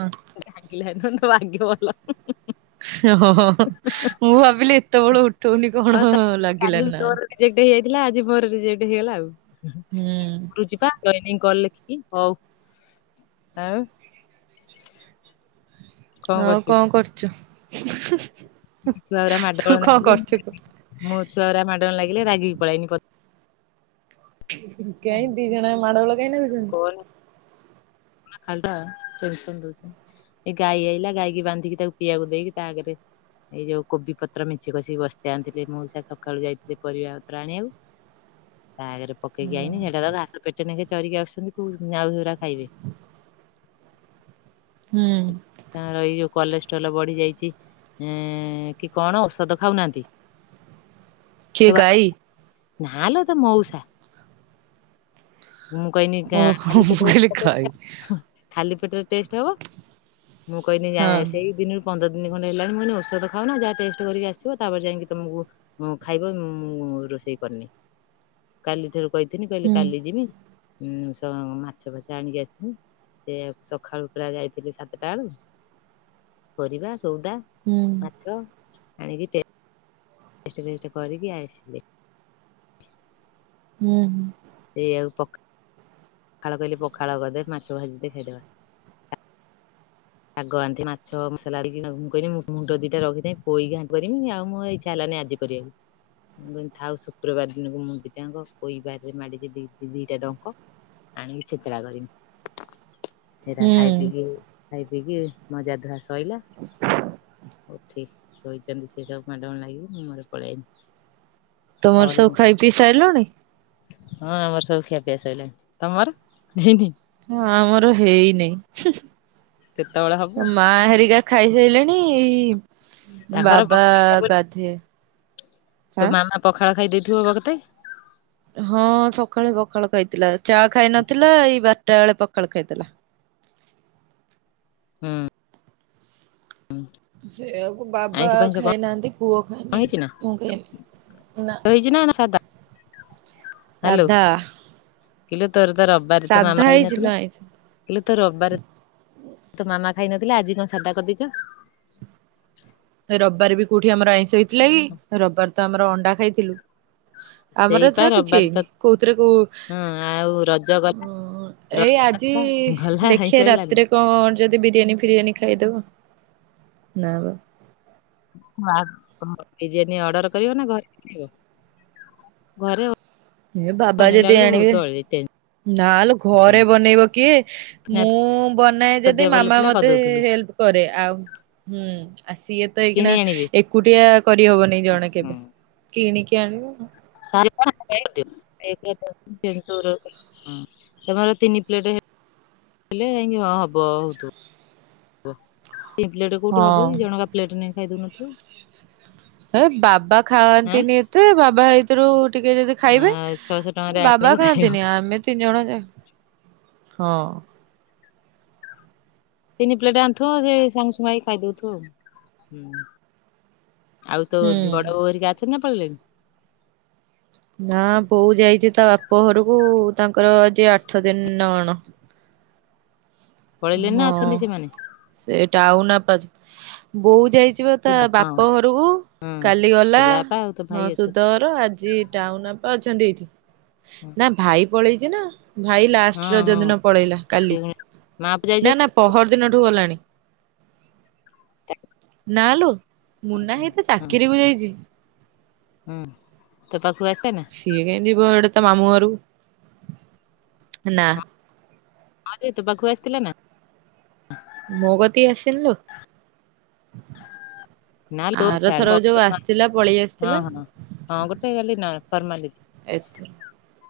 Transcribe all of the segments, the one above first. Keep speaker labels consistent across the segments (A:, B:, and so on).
A: ହଁ।
B: ଡାକିଲେ ତୋ ଭାଗ୍ୟ ଭଲ [unintelligible]
A: ହ, ହ ମୁଁ ଭାବିଲି ଏତେବେଳ ଉଠଉନି
B: ଆଉ
A: କଣ
B: ତା କାଲି
A: ଲାଗିଲାନି ନା
B: ତୋର
A: କଣ [unintelligible]
B: ରିଜେକ୍ଟ ହେଇଯାଇଥିଲା ଆଜି ମୋର ରିଜେକ୍ଟ ହେଇଗଲା ଆଉ।
A: ହୁଁ।
B: କରୁଛି ପା ଲେଖିକି ହଉ ଆଉ [unintelligible] କଣ
A: ଆଉ
B: କରୁଛୁ?
A: କଣ କରୁଛୁ [unintelligible]
B: ଛୁଆ ଗୁରା
A: ତୁ
B: ମାଡ଼ଗୋଳ
A: କଣ
B: ଲାଗିଲେ
A: କରୁଛୁ କହ?
B: ମୋ ଛୁଆ ଗୁରା ମାଡ଼ ଗୋଳ ଲାଗିଲେ ରାଗି କି ପଳେଇଆଇଲି ପଦା
A: କାଇଁ ଦି ଜଣ ମାଡଗୋଳ କାଇଁ ନାଗୁଛନ୍ତି?
B: ଖାଲି ଟା ଟେନସନ ଦଉଛି, ଏ ଗାଈ ଆଇଲା ଗାଈକି ବାନ୍ଧିକି ତାକୁ ପିଇବାକୁ ଦେଇକି ତା ଆଗରେ ଏଇ ଯୋଉ କୋବି ପତ୍ର ମେଞ୍ଚେ କସିକି ବସ୍ତେ ଆଣିଥିଲେ ମଉସା ସକାଳୁ ଯାଇଥିଲେ ପରିବା ପତ୍ର ଆଣିବାକୁ। ତା ଆଗରେ ପକେଇକି
A: ହୁଁ
B: ଆଇନି ସେଟା ତ ଘାସ ପେଟ ନେଇେକି ଚରିକି ଆସୁଛନ୍ତି କୋଉ ଆଉ ସେ ଗୁରା ଖାଇବେ।
A: ହୁଁ।
B: ତାଙ୍କର ଏ ଯୋଉ କଲେଷ୍ଟ୍ରଲ୍ ବଢି ଯାଇଛି ଏଁ କି କଣ ଔଷଧ ଖାଉନାହାନ୍ତି। [inaudible]
A: କିଏ
B: ତୋ ବା
A: ଗାଈ
B: ନାଲୋ ତ ମଉସା [unintelligible] ମୁଁ କହିନି ଖାଲି ପେଟ
A: ଖାଇ
B: ଖାଲି ପେଟରେ ଟେଷ୍ଟ ହବ ମୁଁ କହିଲି ଯା
A: ହଁ
B: ସେଇ ଦିନରୁ ପନ୍ଦର ଦିନ ଖଣ୍ଡେ ହେଲାଣି ମୁଁ କହିଲି ଔଷଧ ଖାଉ ନା ଯାହା ଟେଷ୍ଟ କରିକି ଆସିବ ତାପରେ ଯାଇକି ତମକୁ ହଁ ଖାଇବ ମୁଁ ରୋଷେଇ କରିନି କାଲି ଠାରୁ କହିିଥିଲି କହିଲେ
A: ହୁଁ
B: କାଲି ଯିବି ସ ମାଛ ଫାଛ ଆଣିକି ଆସିି ସେଆକୁ ସକାଳୁ ପା ଯାଇଥିଲି ସାତଟା ବେଳକୁ। ପରିବା ସଉଦା
A: ହୁଁ
B: ମାଛ ଆଣିକି ଟେଷ୍ଟ ଫେଷ୍ଟ କରିକି ଆସିଲି।
A: ହୁଁ ହୁଁ।
B: ସେଇଆକୁ ପ ପଖାଳ କହିଲେ ପଖାଳ କରିଦେ ମାଛ ଭାଜି ଦେ ଖାଇଦେବା। ଶାଗ ଆଣିଥି ମାଛ ମସଲା ମୁଁ କହିଲି ମୁଣ୍ଡ ଦିଟା ରଖିଦେବି ପୋଇଘାଣ୍ଟ କରିବି ଆଉ ମ ଇଚ୍ଛା ହେଲାନି ଆଜି କରିଆକୁ। ମୁଁ କହିଲି ଥାଉ ଶୁକ୍ରବାର ଦିନକୁ ମୁଁ ଦିଟାଙ୍କ ପୋଇବାରି ରେ ମାଡିଛି ଦିଟା ଡଙ୍କ ଆଣିକି ଛିଞ୍ଚିଡା କରିମି ସେରା ଖାଇ
A: ହୁଁ
B: ପିକି ଖାଇ ପିକି ମଜା ଧୁଆ ଶଇଲା ଉଠିକି ଶୋଇଛି ସେ ସବୁ୍ ମାଡ଼ ଗୁଳ ଲାଗିକି ମୁଁ ମୋର ପଳେଇଆଇନି।
A: ତମର ସବୁ
B: ଅଳିନି
A: ଖାଇ ପିଇ ସାଇଲଣି?
B: ହଁ ଆମର ସବୁ ଖିଆ ପିଆ ସଇଲାଣି। ତମର?
A: ହଁ ଆମର
B: କେତେବେଳେ ହବ
A: ହେଇନାହିଁ। ମା ହେରିକା ଖାଇସାଇଲେଣି ଏଇ
B: ତାଙ୍କର
A: ବାବା
B: ପଖାଳ ଖାଇବେ।
A: ଗାଧେଇ
B: ତୋ
A: ହଁ।
B: ମାମା ପଖାଳ ଖାଇ ଦେଇଥିବ ବକତେ।
A: ହଁ ସକାଳେ ପଖାଳ ଖାଇଥିଲା ଚା ଖାଇନଥିଲା ଏଇ ବାରଟା ବେଳେ ପଖାଳ ଖାଇଥିଲା।
B: ହୁଁ।
A: ସେଆକୁ ବାବା
B: ଆଇଁଷ ଫାଇଁଷ
A: ଖାଇନାହାନ୍ତି ପୁଅ
B: କଣ
A: ଖାଏନି ମୁଁ ଖାଇନି ନା।
B: ଜିନ ମାନ ସାଧା। ହାଲୋ
A: ସାଧା
B: କିଲୋ ତୋର ତ ରବିବାର ତ
A: ସାଧା
B: ମାମା
A: ହେଇଛି ଲୋ
B: ହେଇନଥିଲା।
A: ଆଇଁଷ।
B: ଇଲୋ ତୋ ରବିବାର ତୋ ମାମା ଖାଇନଥିଲେ ଆଜି କଣ ସାଦା କରିଦେଇଛ?
A: ରବିବାର ବି କୋଉଠି ଆମର ଆଇଁଷ ହେଇଥିଲା କି ରବିବାର ତ ଆମର ଅଣ୍ଡା ଖାଇଥିଲୁ।
B: [inaudible]
A: ଆମର ଏଥର କିଛି
B: ରବିବାରେ
A: ହେଇନି
B: ତ
A: କୋଉଥିରେ କୋଉ
B: ହଁ ଆଉ ରଜ ଗଲା
A: ହଁ।
B: ରଜ
A: ଏଇ ଆଜି
B: ଗଲା ଗଲା ଆଇଁଷ
A: ଦେଖିଆ
B: ହେଲାନି।
A: ରାତିରେ କଣ ଯଦି ବିରିୟାନୀ ଫିରିୟାନୀ ଖାଇଦବ ନା ବା।
B: ବିରିୟାନୀ ଅର୍ଡର କରିବ ନା ଘରେ ଘରେ
A: ଏ ବାବା ଯଦି
B: ବନେଇଲାବଳକୁ
A: ଆଣିବେ
B: ବହୁତ [unintelligible]
A: ନାଲୋ
B: ଟେନସନ
A: ଘରେ ବନେଇବ କିଏ?
B: ତୋ
A: ମୁଁ ବନାଏ ଯଦି
B: ଦେହ ଭଲ
A: ମାମା
B: ଥିଲା
A: ମତେ
B: କରିଦଉଥିଲୁ
A: ହେଲ୍ପ କରେ ଆଉ ହୁଁ ଆଉ ସିଏ ତ
B: କିଣି
A: ଏଇକିନା
B: ଆଣିବେ
A: ଏକୁଟିଆ କରିହବନି ଜଣେ କେବେ କିଣିକି ଆଣିବୁ।
B: [unintelligible] ତମର ତିନି ପ୍ଲେଟ ହେଲେ ଯାଇକି ହବ ହଉ [unintelligible] ତିନି ପ୍ଲେଟ କୋଉଠି ହବ
A: ହଁ
B: କି ଜଣକା ପ୍ଲେଟ ନେଇ ଖାଇ ଦଉନଥିବ।
A: ଏ ବାବା ଖାଆନ୍ତିନି ଏତେ ବାବା ହେଇ ଥିରୁ ଟିକେ ଯଦି ଖାଇବେ
B: ଆଁ ଛଅଶହ ଟଙ୍କାରେ
A: ବାବା
B: ଆଣିବୁ ଖାଇବ
A: ଖାଆନ୍ତିନି। ଆମେ ତିନି ଜଣ ଯାକ ହଁ।
B: ତିନି ପ୍ଲେଟ ଆଣୁଥିବ ସେଇ ସାଙ୍ଗସୁଙ୍ଗା ହେଇ ଖାଇଦଉଥିବ ଆଉ। ଆଉ ତ
A: ହୁଁ।
B: ବଡ ବୋଉ ହେରିକା ଅଛନ୍ତି ନା ପଳିଲେଣି?
A: ନା ବୋଉ ଯାଇଛି ତା ବାପ ଘରକୁ ତାଙ୍କର ଆଜି ଆଠ ଦିନ ନା କଣ।
B: ପଳେଇଲେନି ନା ଅଛନ୍ତି ସେମାନେ?
A: ସେଟା ଆଉ ନା ପାସ ବୋଉ ଯାଇଛି ସେପା
B: ସୁଧ ହଁ
A: ତାବାପ ଘରକୁ
B: ହଁ
A: କାଲି
B: ତୋ
A: ଗଲା
B: ବାପା ଆଉ ତୋ ଭାଇ
A: ହଁ
B: ଅଛନ୍ତି
A: ସୁଦଘର ଆଜି ଟାଉନ୍ ଅପା ଅଛନ୍ତି ଏଇଠି ନାଁ ଭାଇ ପଳେଇଚିନା। ଭାଇ
B: ହଁ
A: ଲାଷ୍ଟ
B: ହଁ
A: ରଜଦିନ ପଳେଇଲା
B: ସେ
A: କାଲି
B: ମା ପ
A: ନାଁ
B: ଯାଇଛନ୍ତି
A: ନାଁ ପହର ଦିନଠୁ ଗଲାଣି।
B: ନା?
A: ନାଲୋ ମୁନା ଭାଇ ତାଚାକିରିକୁ ଯାଇଚି।
B: ହୁଁ ତୋପାଖକୁ ଆସେନା?
A: ସିଏ କାହିଁକି ଯିବ ଏଡ଼େ ତାମାମୁଁ ଘରକୁ ନା।
B: ହଁ ସେ ତୋପାଖକୁ ଆସିଥିଲାନା?
A: ମୋକତିକି ଆସିନିଲୋ।
B: ନା
A: ଆରଥର
B: [unintelligible]
A: ଯୋଉ ଆସିଥିଲା ପଳେଇ
B: ହଁ
A: ଆସିଥିଲା
B: ହଁ ହଁ ଗୋଟେ ଗଲି ନା ଫର୍ମାଲିଟି
A: ଏଥର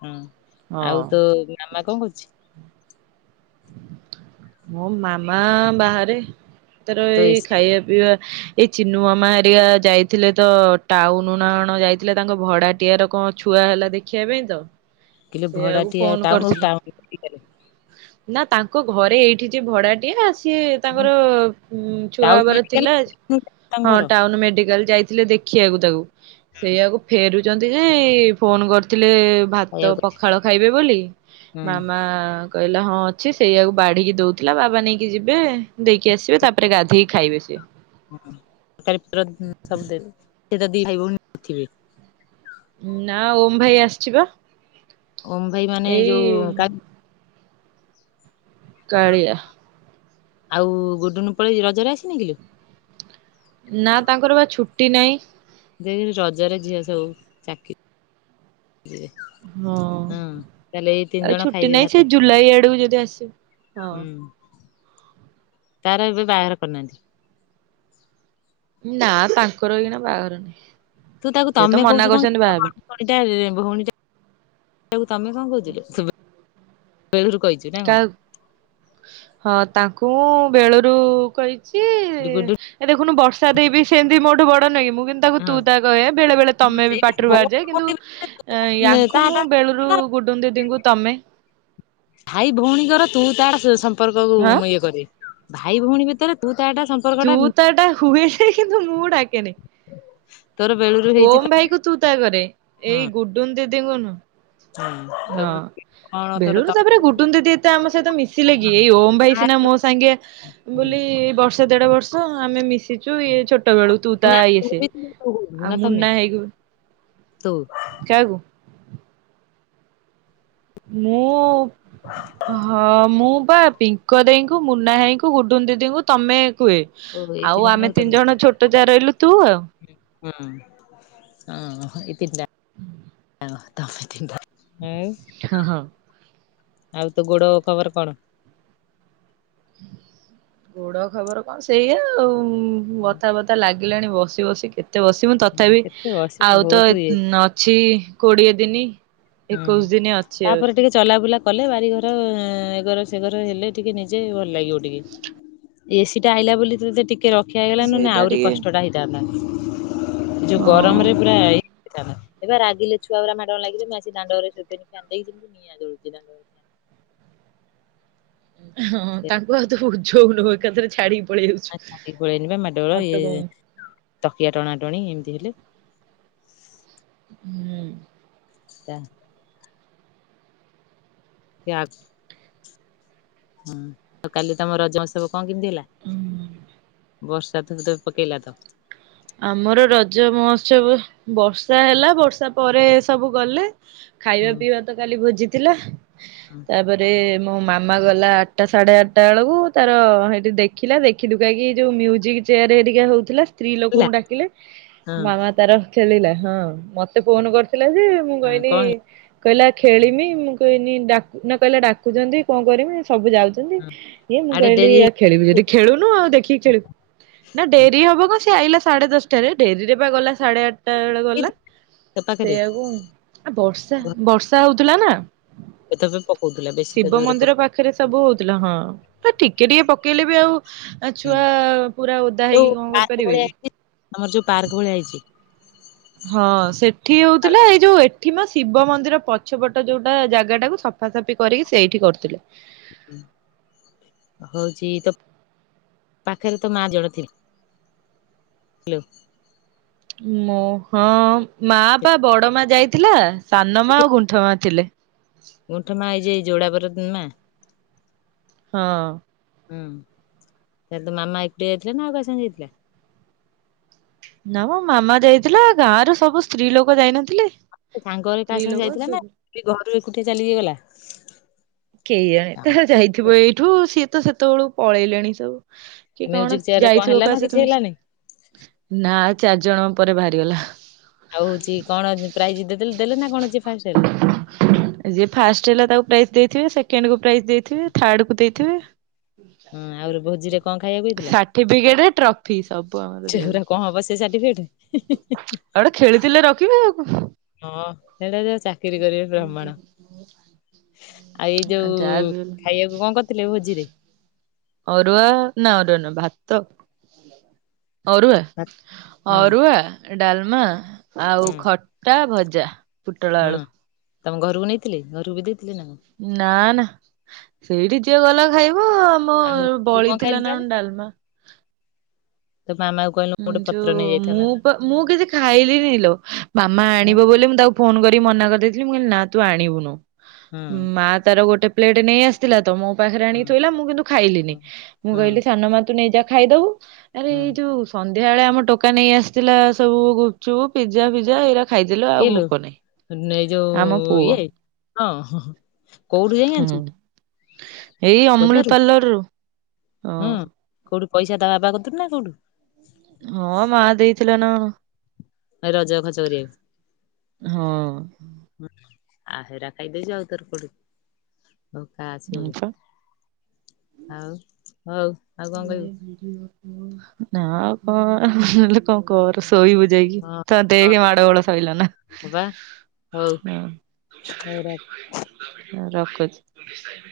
B: ହୁଁ ଆଉ
A: ହଁ।
B: ତୋ ମାମା କଁ କରୁଚି?
A: ମୋ ମାମା ବାହାରେ ତାର
B: ତୋ
A: ଏଇ
B: ଏସି
A: ଖାଇବା ପିଇବା ଏଇ ଚିନୁ ମାମା ହରିକା ଯାଇଥିଲେତ ଟାଉନନା କଣ ଯାଇଥିଲେ ତାଙ୍କ ଭଡ଼ାଟିଆର କଁ ଛୁଆ ହେଲା ଦେଖିବା ପାଇଁତ
B: କିଲୋ
A: ସେଇଆକୁ
B: ଭଡାଟିଆ
A: ଫୋନ୍
B: ଟାଉନ
A: କରିଥିଲେ
B: ଟାଉନ ମେଡିକାଲ
A: ନା ତାଙ୍କ ଘରେ ଏଇଠିଯେ ଭଡ଼ାଟିଏ ସିଏ ତାଙ୍କର ଛୁଆ
B: ଟାଉନ
A: ହବାର
B: ମେଡିକାଲ
A: ଥିଲା
B: ତାଙ୍କ
A: ହଁ
B: ଘର
A: ଟାଉନ୍ ମେଡିକାଲ୍ ଯାଇଥିଲେଖ ଦେ ଦେଖିଆକୁ ତାକୁ ସେଇଆକୁ ଫେରୁଚନ୍ତିଯେ ଫୋନ୍ କରିଥିଲେ ଭାତ
B: କହିବାକୁ ଗଲେ
A: ପଖାଳ ଖାଇବେ ବୋଲି
B: ହୁଁ
A: ମାମା କହିଲା ହଁ ଅଛି ସେଇଆକୁ ବାଢ଼ିକି ଦେଉଥିଲା ବାବା ନେଇକି ଯିବେ ଦେଇକି ଆସିବେ ତାପରେ ଗାଧୋଇକି ଖାଇବେ ସିଏ।
B: ହଁ ତାରି ସବୁ [unintelligible] ସେତ ଦି ଭାଇ ଭୋଉଣୀ ନଥିବେ?
A: ନା ଓମ୍ ଭାଇ ଆସିଚିପା।
B: ଓମ୍ ଭାଇ ମାନେ ଯୋଉ କା
A: କଳିଆ।
B: ଆଉ ଗୁଡୁନୁ ପଳେଇଚି ରଜରେ ଆସିନି କିଲୋ?
A: ନା ତାଙ୍କରବା ଛୁଟି ନାହିଁ।
B: ଦେଖେନି ରଜରେ ଝିଅ ସବୁ ଚାକି ଥିବେ
A: ହଁ ଆଉ
B: ଜଣ
A: ଛୁଟି
B: ଖାଇବେ
A: ନାହିଁ
B: ଭାତ
A: ସେଜୁଲାଇ ଆଡ଼କୁ ଯଦି ଆସିବ ହଁ।
B: ହୁଁ ତାର ଏବେ ବାହାଘର କରିନାହାନ୍ତି?
A: ନା ତାଙ୍କର ଏଇଖିଣା ବାହାଘର ନାହିଁ ସେତ ମନା କରୁଚନ୍ତି ବାହାପାଇଁ
B: ଭଉଣୀ ଭଉଣୀ ତମେ କଣ କହୁଚୁଲୋ ସୁବା କହିଚି
A: ତା ହଁ ତାଙ୍କୁମୁଁ ବେଳରୁ କଇଁଚି
B: ଗୁଡୁ
A: ଏ ଦେଖୁନୁ ବର୍ଷା ଦେଇବି ସେମିତି ମୋଠୁ ବଡ଼ ନୁହଁକି ମୁଁ କି ତାକୁ ତୁ
B: ହଁ
A: ତା କହେ ବେଳେ ବେଳେ ତମେବି
B: ସେଇଟା
A: ପାଟରୁ ବାହାରିଯାଏ କିନ୍ତୁ
B: ତା
A: ୟାଙ୍କୁ ମୁଁ ବେଳୁରୁ
B: ତା
A: ଗୁଡ଼ୁନୁ ଦିଦିଙ୍କୁ ତମେ
B: ଭାଇ ଭଉଣୀଙ୍କର ତୁ ତାଟା ସମ୍ପର୍କ
A: ହଁ
B: ଇଏ କରେ ଭାଇ ଭଉଣୀ ଭିତରେ ତୁ ତାଟା ସପ
A: ତୁ ତାଟା ହୁଏଯେ କିନ୍ତୁ ମୁଁ ଡାକେନି।
B: [inaudible] ତୋର ବେଳୁରୁ ହେଇଛି
A: ଓମ୍
B: ହୁଁ
A: ଭାଇକୁ ତୁ ତା କରେ ଏଇ ଗୁଡୁନ୍ ଦିଦିଙ୍କୁ ନୁହଁ।
B: ହଁ ସବୁ କଣ ତୋର
A: ବେଳୁରୁ
B: ତ
A: ତାପରେ ଗୁଡୁନ୍ ଦିଦି ଏତେ ଆମ ସହିତ ମିଶିଲେକି ଏଇ ଓମ୍ ଭାଇ ସିନା ମୋସାଙ୍ଗିଆ ବୋଲି ବର୍ଷ ଦେଢ ବର୍ଷ ଆମେ ମିଶିଚୁ ଇଏ ଛୋଟ ବେଳୁ ତୁ ତା ଇଏସେ
B: ତୁ ନା ତମେ ତୁ।
A: କାଆକୁ? ମୁଁ ହଁ ମୁଁ ବା ପିଙ୍କ ଦେଇେଙ୍କୁ ମୁନା ହୋଇଙ୍କୁ ଗୁଡୁ ଦିଦିଙ୍କୁ ତମେ କୁହେ।
B: ଓ ଏଇ
A: ଆଉ ଆମେ
B: ଜଣଙ୍କୁ
A: ତିନି
B: ତମେ
A: ଜଣ ଛୋଟ ଯାହା ରହିଲୁ ତୁ ଆଉ
B: ହୁଁ ହଁ ଏଇ ତି ଟା
A: [inaudible]
B: [unintelligible] ଆଉ
A: ହଁ ହଁ।
B: ଆଉ ତୋ ଗୋଡ ଖବର କଣ?
A: ଗୋଡ ଖବର କଣ ସେଇଆ ଆଉ ବଥାବଥା ଲାଗିଲାଣି ବସି ବସି କେତେ? କେତେ ବସିବୁ
B: ହଁ
A: ତଥାପି
B: କେତେ ବସିବୁ
A: ଆଉ ତ
B: ବହୁତ ଇଏ
A: ଅଛି କୋଡିଏ ଦିନି
B: ହୁଁ।
A: ଏକୋଇଶ ଦିନ ଅଛି ଆ
B: ତାପରେ ଟିକେ ଚଲାବୁଲା କଲେ ବାରିଘର ଏଗର ସେଘର ହେଲେ ଟିକେ ନିଜେ ଭଲ ଲାଗିବ ଟିକେ। ଏସିିଟା ଆଇଲା ବୋଲି ତତେ ଟିକିଏ ରଖିଆ ହେଇଗଲା ନ ହେନେ
A: ସେଇଟା
B: ଆହୁରି
A: ଟିକେ
B: କଷ୍ଟଟା ହେଇଥାନ୍ତା। ଯୋଉ
A: ହଁ।
B: ଗରମରେ ପୁରା [unintelligible] ରାଗିଲେ ଛୁଆ ଗୁଡା ମାଡ଼ ଲାଗିଲେ ଦାଣ୍ଡରେ ଶୁକେଇସୁକା ଦେଇକି ଯିମିତି ନିଆଁ ଜଳୁଥିଲା ଦାଣ୍ଡରେ
A: ହଁ ତାଙ୍କୁ ଆଉ ତ ବୁଝଉନ ଏକାଥରକେ ଛାଡିକି ପଳି ଆଉ
B: ପଳିଆଇଲି ବା ମାଡଳ ଗଳ ଇଏ ତକିଆ ଟଣା ଟଣି ଏମିତି ହେଲେ
A: ହୁଁ।
B: ତା ପିଆଜ ହୁଁ ତ କାଲି ତମ ରଜ ମହୋଉତ୍ସବ କଣ କେମିତି ହେଲା?
A: ହୁଁ।
B: ବର୍ଷା ଥୋପେ ଥୋପେ ପକେଇଲା ତ
A: ଆମର ରଜ ମହୋତ୍ସବ ବର୍ଷା ହେଲା ବର୍ଷା ପରେ ସବୁ ଗଲେ ଖାଇବା
B: ହୁଁ
A: ପିଇବା ତ କାଲି ଭୋଜିଥିଲା।
B: ହୁଁ
A: ତାପରେ ମୋ ମାମା ଗଲା ଆଠଟା ସାଢେ ଆଠଟା ବେଳକୁ ତାର ସେଇଠି ଦେଖ ଦେଖିଲା ଦେଖିଦୁକା କି ଯୋଉ ମ୍ୟୁଜିକ୍ ଚେୟାର ହେରିକା ହଉଥିଲା ସ୍ତ୍ରୀ
B: ହେଲା
A: ଲୋକଙ୍କୁ ଡାକିଲେ
B: ହଁ
A: ମାମା ତାର ଖେଳିଲା ହଁ ମତେ ଫୋନ କରିଥିଲା ଯେ ମୁଁ
B: ହଁ
A: କହିଲି
B: କଣ ହେଲା?
A: କହିଲା
B: ହଁ
A: ଖେଳିମି ମୁଁ କହିଲି ଡା ନା କହିଲା ଡାକୁଛନ୍ତି କଣ କରିମି ସବୁ ଯାଉ
B: ହଁ
A: ଏ ମୁ
B: ଆଡେ
A: କହିଲି
B: ଡେରି
A: ଆ ଖେଳିବୁ ଯଦି ଖେଳୁନୁ ଆଉ ଦେଖିକି ଖେଳିବୁ ନା ଡେରି ହବ କ ସେ ଆଇଲା ସାଢେ ଦଶଟାରେ ଡେରିରେ ବା ଗଲା ସାଢେ ଆଠଟା ବେଳେ
B: ହେଇ
A: ଗଲା
B: ତୋ ପାଖରେ?
A: ସେଇଆକୁ ଆ ବର୍ଷା ବର୍ଷା ହଉଥିଲା ନା
B: ଥୋପେ ଥୋପେ ପକଉଥିଲା ବେଶୀ ତ
A: ଶିବ
B: ଜୋରେ
A: ମନ୍ଦିର ପାଖରେ ସବୁ ହଉଥିଲା ହଁ ଟିକେ ଟିକେ ପକେଇଲେ ବି ଆଉ ଆ ଛୁଆ ପୁରା ଓଦା ହେଇକି
B: ଯୋଉ
A: କଣ
B: ପାର୍କ
A: କରିପାରିବେ
B: ଭଳିଆ
A: କି?
B: ହେଇଛି ଆମର ଯୋଉ ପାର୍କ ଭଳିଆ ହେଇଛି।
A: ହଁ ସେଠି ହଉଥିଲା ଏଇ ଯୋଉ ଏଠି ମ ଶିବ ମନ୍ଦିର ପଛପଟ ଯୋଉଟା ଜାଗା ଟାକୁ ସ ସଫାସଫି କରିକି ସେଇଠି କରୁଥିଲେ।
B: [inaudible] ହଉଛି ତ ପାଖରେ ତ ମା [unintelligible] ଥିଲେ। ହାଲୋ।
A: ମୋ ହଁ ମା ପା ବଡ ମା ଯାଇଥିଲା ସାନ ମା ଆଉ ଗୁଣ୍ଠ ମା ଥିଲେ।
B: ଗୁଣ୍ଠ ମା ଏଇଯିଏ ଯୋଡାବର [unintelligible] ମା
A: ହଁ।
B: ନାଇଁ ତୋ ମାମା ଏକୁଟିଆ ଯାଇଥିଲେ ନା ଆଉ କାହା ସାଙ୍ଗେ ଯାଇଥିଲେ?
A: ନାଁ ମୋ ମାମା ଯାଇଥିଲା ଗାଁ ର ସବୁ ସ୍ତ୍ରୀ ଲୋକ ଯାଇନଥିଲେ।
B: ସାଙ୍ଗରେ କାହା
A: ସ୍ତ୍ରୀ
B: ସାଙ୍ଗେ
A: ଲୋକ
B: ଯାଇଥିଲା
A: ଝିଅ
B: ନା
A: ପିଲା।
B: ଘରୁ ଏକୁଟିଆ ଚାଲି କି ଗଲା?
A: କେୟାଣି ତା ଯାଇଥିବ ଏଇଠୁ ସିଏ ତ ସେତେଓଳୁ ପଳେଇଲେଣି ସବୁ। କି କଣ
B: ମ୍ୟୁଜିକ ଚେୟାରରେ କଣ
A: ଯାଇଥିବ
B: ହେଲା
A: କା
B: ନା କିଛି
A: ସହିତ
B: ହେଲାନି
A: ମିଶି ନା ଚାରି ଜଣ ପରେ ବାହାରିଗଲା।
B: ଆଉ ହଉଛି କଣ ପ୍ରାଇଜ ଦେ ଦେଲେ ଦେଲେ ନା କଣ ଯିଏ ଫାଷ୍ଟ ହେଲା।
A: ଯିଏ ଫାଷ୍ଟ ହେଲା ତାକୁ ପ୍ରାଇଜ୍ ଦେଇଥିବେ ସେକେଣ୍ଡ କୁ ପ୍ରାଇଜ୍ ଦେଇଥିବେ ଥାର୍ଡ କୁ ଦେଇ ଥିବେ
B: ହଁ ଆହୁରି ଭୋଜିରେ କଣ ଖାଇବାକୁ
A: ସାଠିପିକେଟ ଟ୍ରଫି ସବୁ ଆମର
B: ସେଗୁଡା
A: ଦିଆହଉଛି।
B: କଣ ହବ ସାଠିପିକେଟ୍?
A: ଆଉଗୋଟେ ଖେଳୁଥିଲେ ରଖିବେ ଆଉ କଁ।
B: ହଁ [unintelligible] ଚାକିରି କରିବେ ପ୍ରମାଣ ଆଉ ଏଇ ଯୋଉ
A: ଯାହା ବି ହେଲେ
B: ଖାଇବାକୁ କଣ କରିଥିଲେ ଭୋଜିରେ?
A: ଅରୁଆ ନା ଅରୁଆ ନୁ ଭାତ। ଅରୁଆ
B: ଭାତ ହଁ
A: ଅରୁଆ ଡାଲମା ଆଉ
B: ହୁଁ
A: ଖ- ଟା ଭଜା। ପୋଟଳ
B: ହୁଁ
A: ଆଳୁ
B: ତମ ଘରକୁ ନେଇଥିଲେ ଘରକୁ ବି ଦେଇଥିଲେ?
A: ନାଁ ନାଁ ସେଇଠି ଯିଏ ଗଲା ଖାଇବ।
B: ଆଉ
A: ହଁ
B: ତୁ
A: ବଳି
B: କଣ ଖାଇଲୁ
A: ଥିଲା ନା
B: ତାହେଲେ
A: କଣ ଡାଲମା।
B: ତ ମାମା [inaudible]
A: ଯୋ
B: ପତ୍ର ନେଇଯାଇଥାନ୍ତା
A: ମୁଁ ମୁଁ କିଛି ଖାଇଲିିନି ଲୋ ମାମା
B: ହୁଁ
A: ଆଣିବ ବୋଲି ମୁଁ ତାକୁ ଫୋନ୍ କରିକି ମନା କରିଦେଇଥିଲି ମୁଁ କହିଲି ନା ତୁ ଆଣିବୁନୁ
B: ହୁଁ
A: ମା ତାର ଗୋଟେ ପ୍ଲେଟ୍ ନେଇ ଆସ ଥିଲା ତ ମୋ ପାଖରେ
B: ହୁଁ
A: ଆଣିକି ଥୋଇଲା ମୁଁ କିନ୍ତୁ ଖାଇଲିିନି ମୁଁ
B: ହୁଁ
A: କହିଲି ସାନମା ତୁ ନେଇ ଯା ଖାଇବୁ। ଆରେ
B: ହୁଁ
A: ଏଇ ଯୋଉ ସନ୍ଧ୍ୟା ବେଳେ ଆମ ଟୋକା ନେଇ ଆସିଥିଲା ସବୁ ଗୁପଚୁପ୍ ପିଜା ଫିଜା ଏଇରା। ଖାଇଦେଲୁ ଆଉ
B: କିଏ ଲୋ
A: ଭୋକ ନାହିଁ
B: ମାନେ ଏଇ
A: ଆମ
B: ଯୋଉ
A: ପୁଅ
B: ଇଏ ହଁ କୋଉଠୁ ଯାଇଁକି
A: ହୁଁ
B: ଆଣି
A: ଏଇ ଅମୁଲ ପାଲର ରୁ।
B: ହଁ କୋଉଠୁ ପଇସା ତା ବାବା କତିରୁ ନା
A: ହଁ ମା ଦେଇଥିଲ ନା
B: ଆ ରଜ ଖର୍ଚ୍ଚ କରିବା
A: ହଁ।
B: ଆ ହେରା ଖାଇଦେଉଚୁ ଆଉ ତୋର କୁଆଡୁ ହଉ କାଛିବ
A: ହଁ ପା।
B: ଆଉ ହଉ। [unintelligible]
A: ନାଁ ଆଉ କଣ। କଣ କର ଶୋଇବୁ ଯାଇକି
B: ହଁ
A: ତ
B: ହଁ
A: ଦେଖେ ମାଡ ଗୋଳ ଶଇଲା ନା।
B: ହଁ ବା ହଉ ହଉ ରଖ।
A: ରଖୁଚି।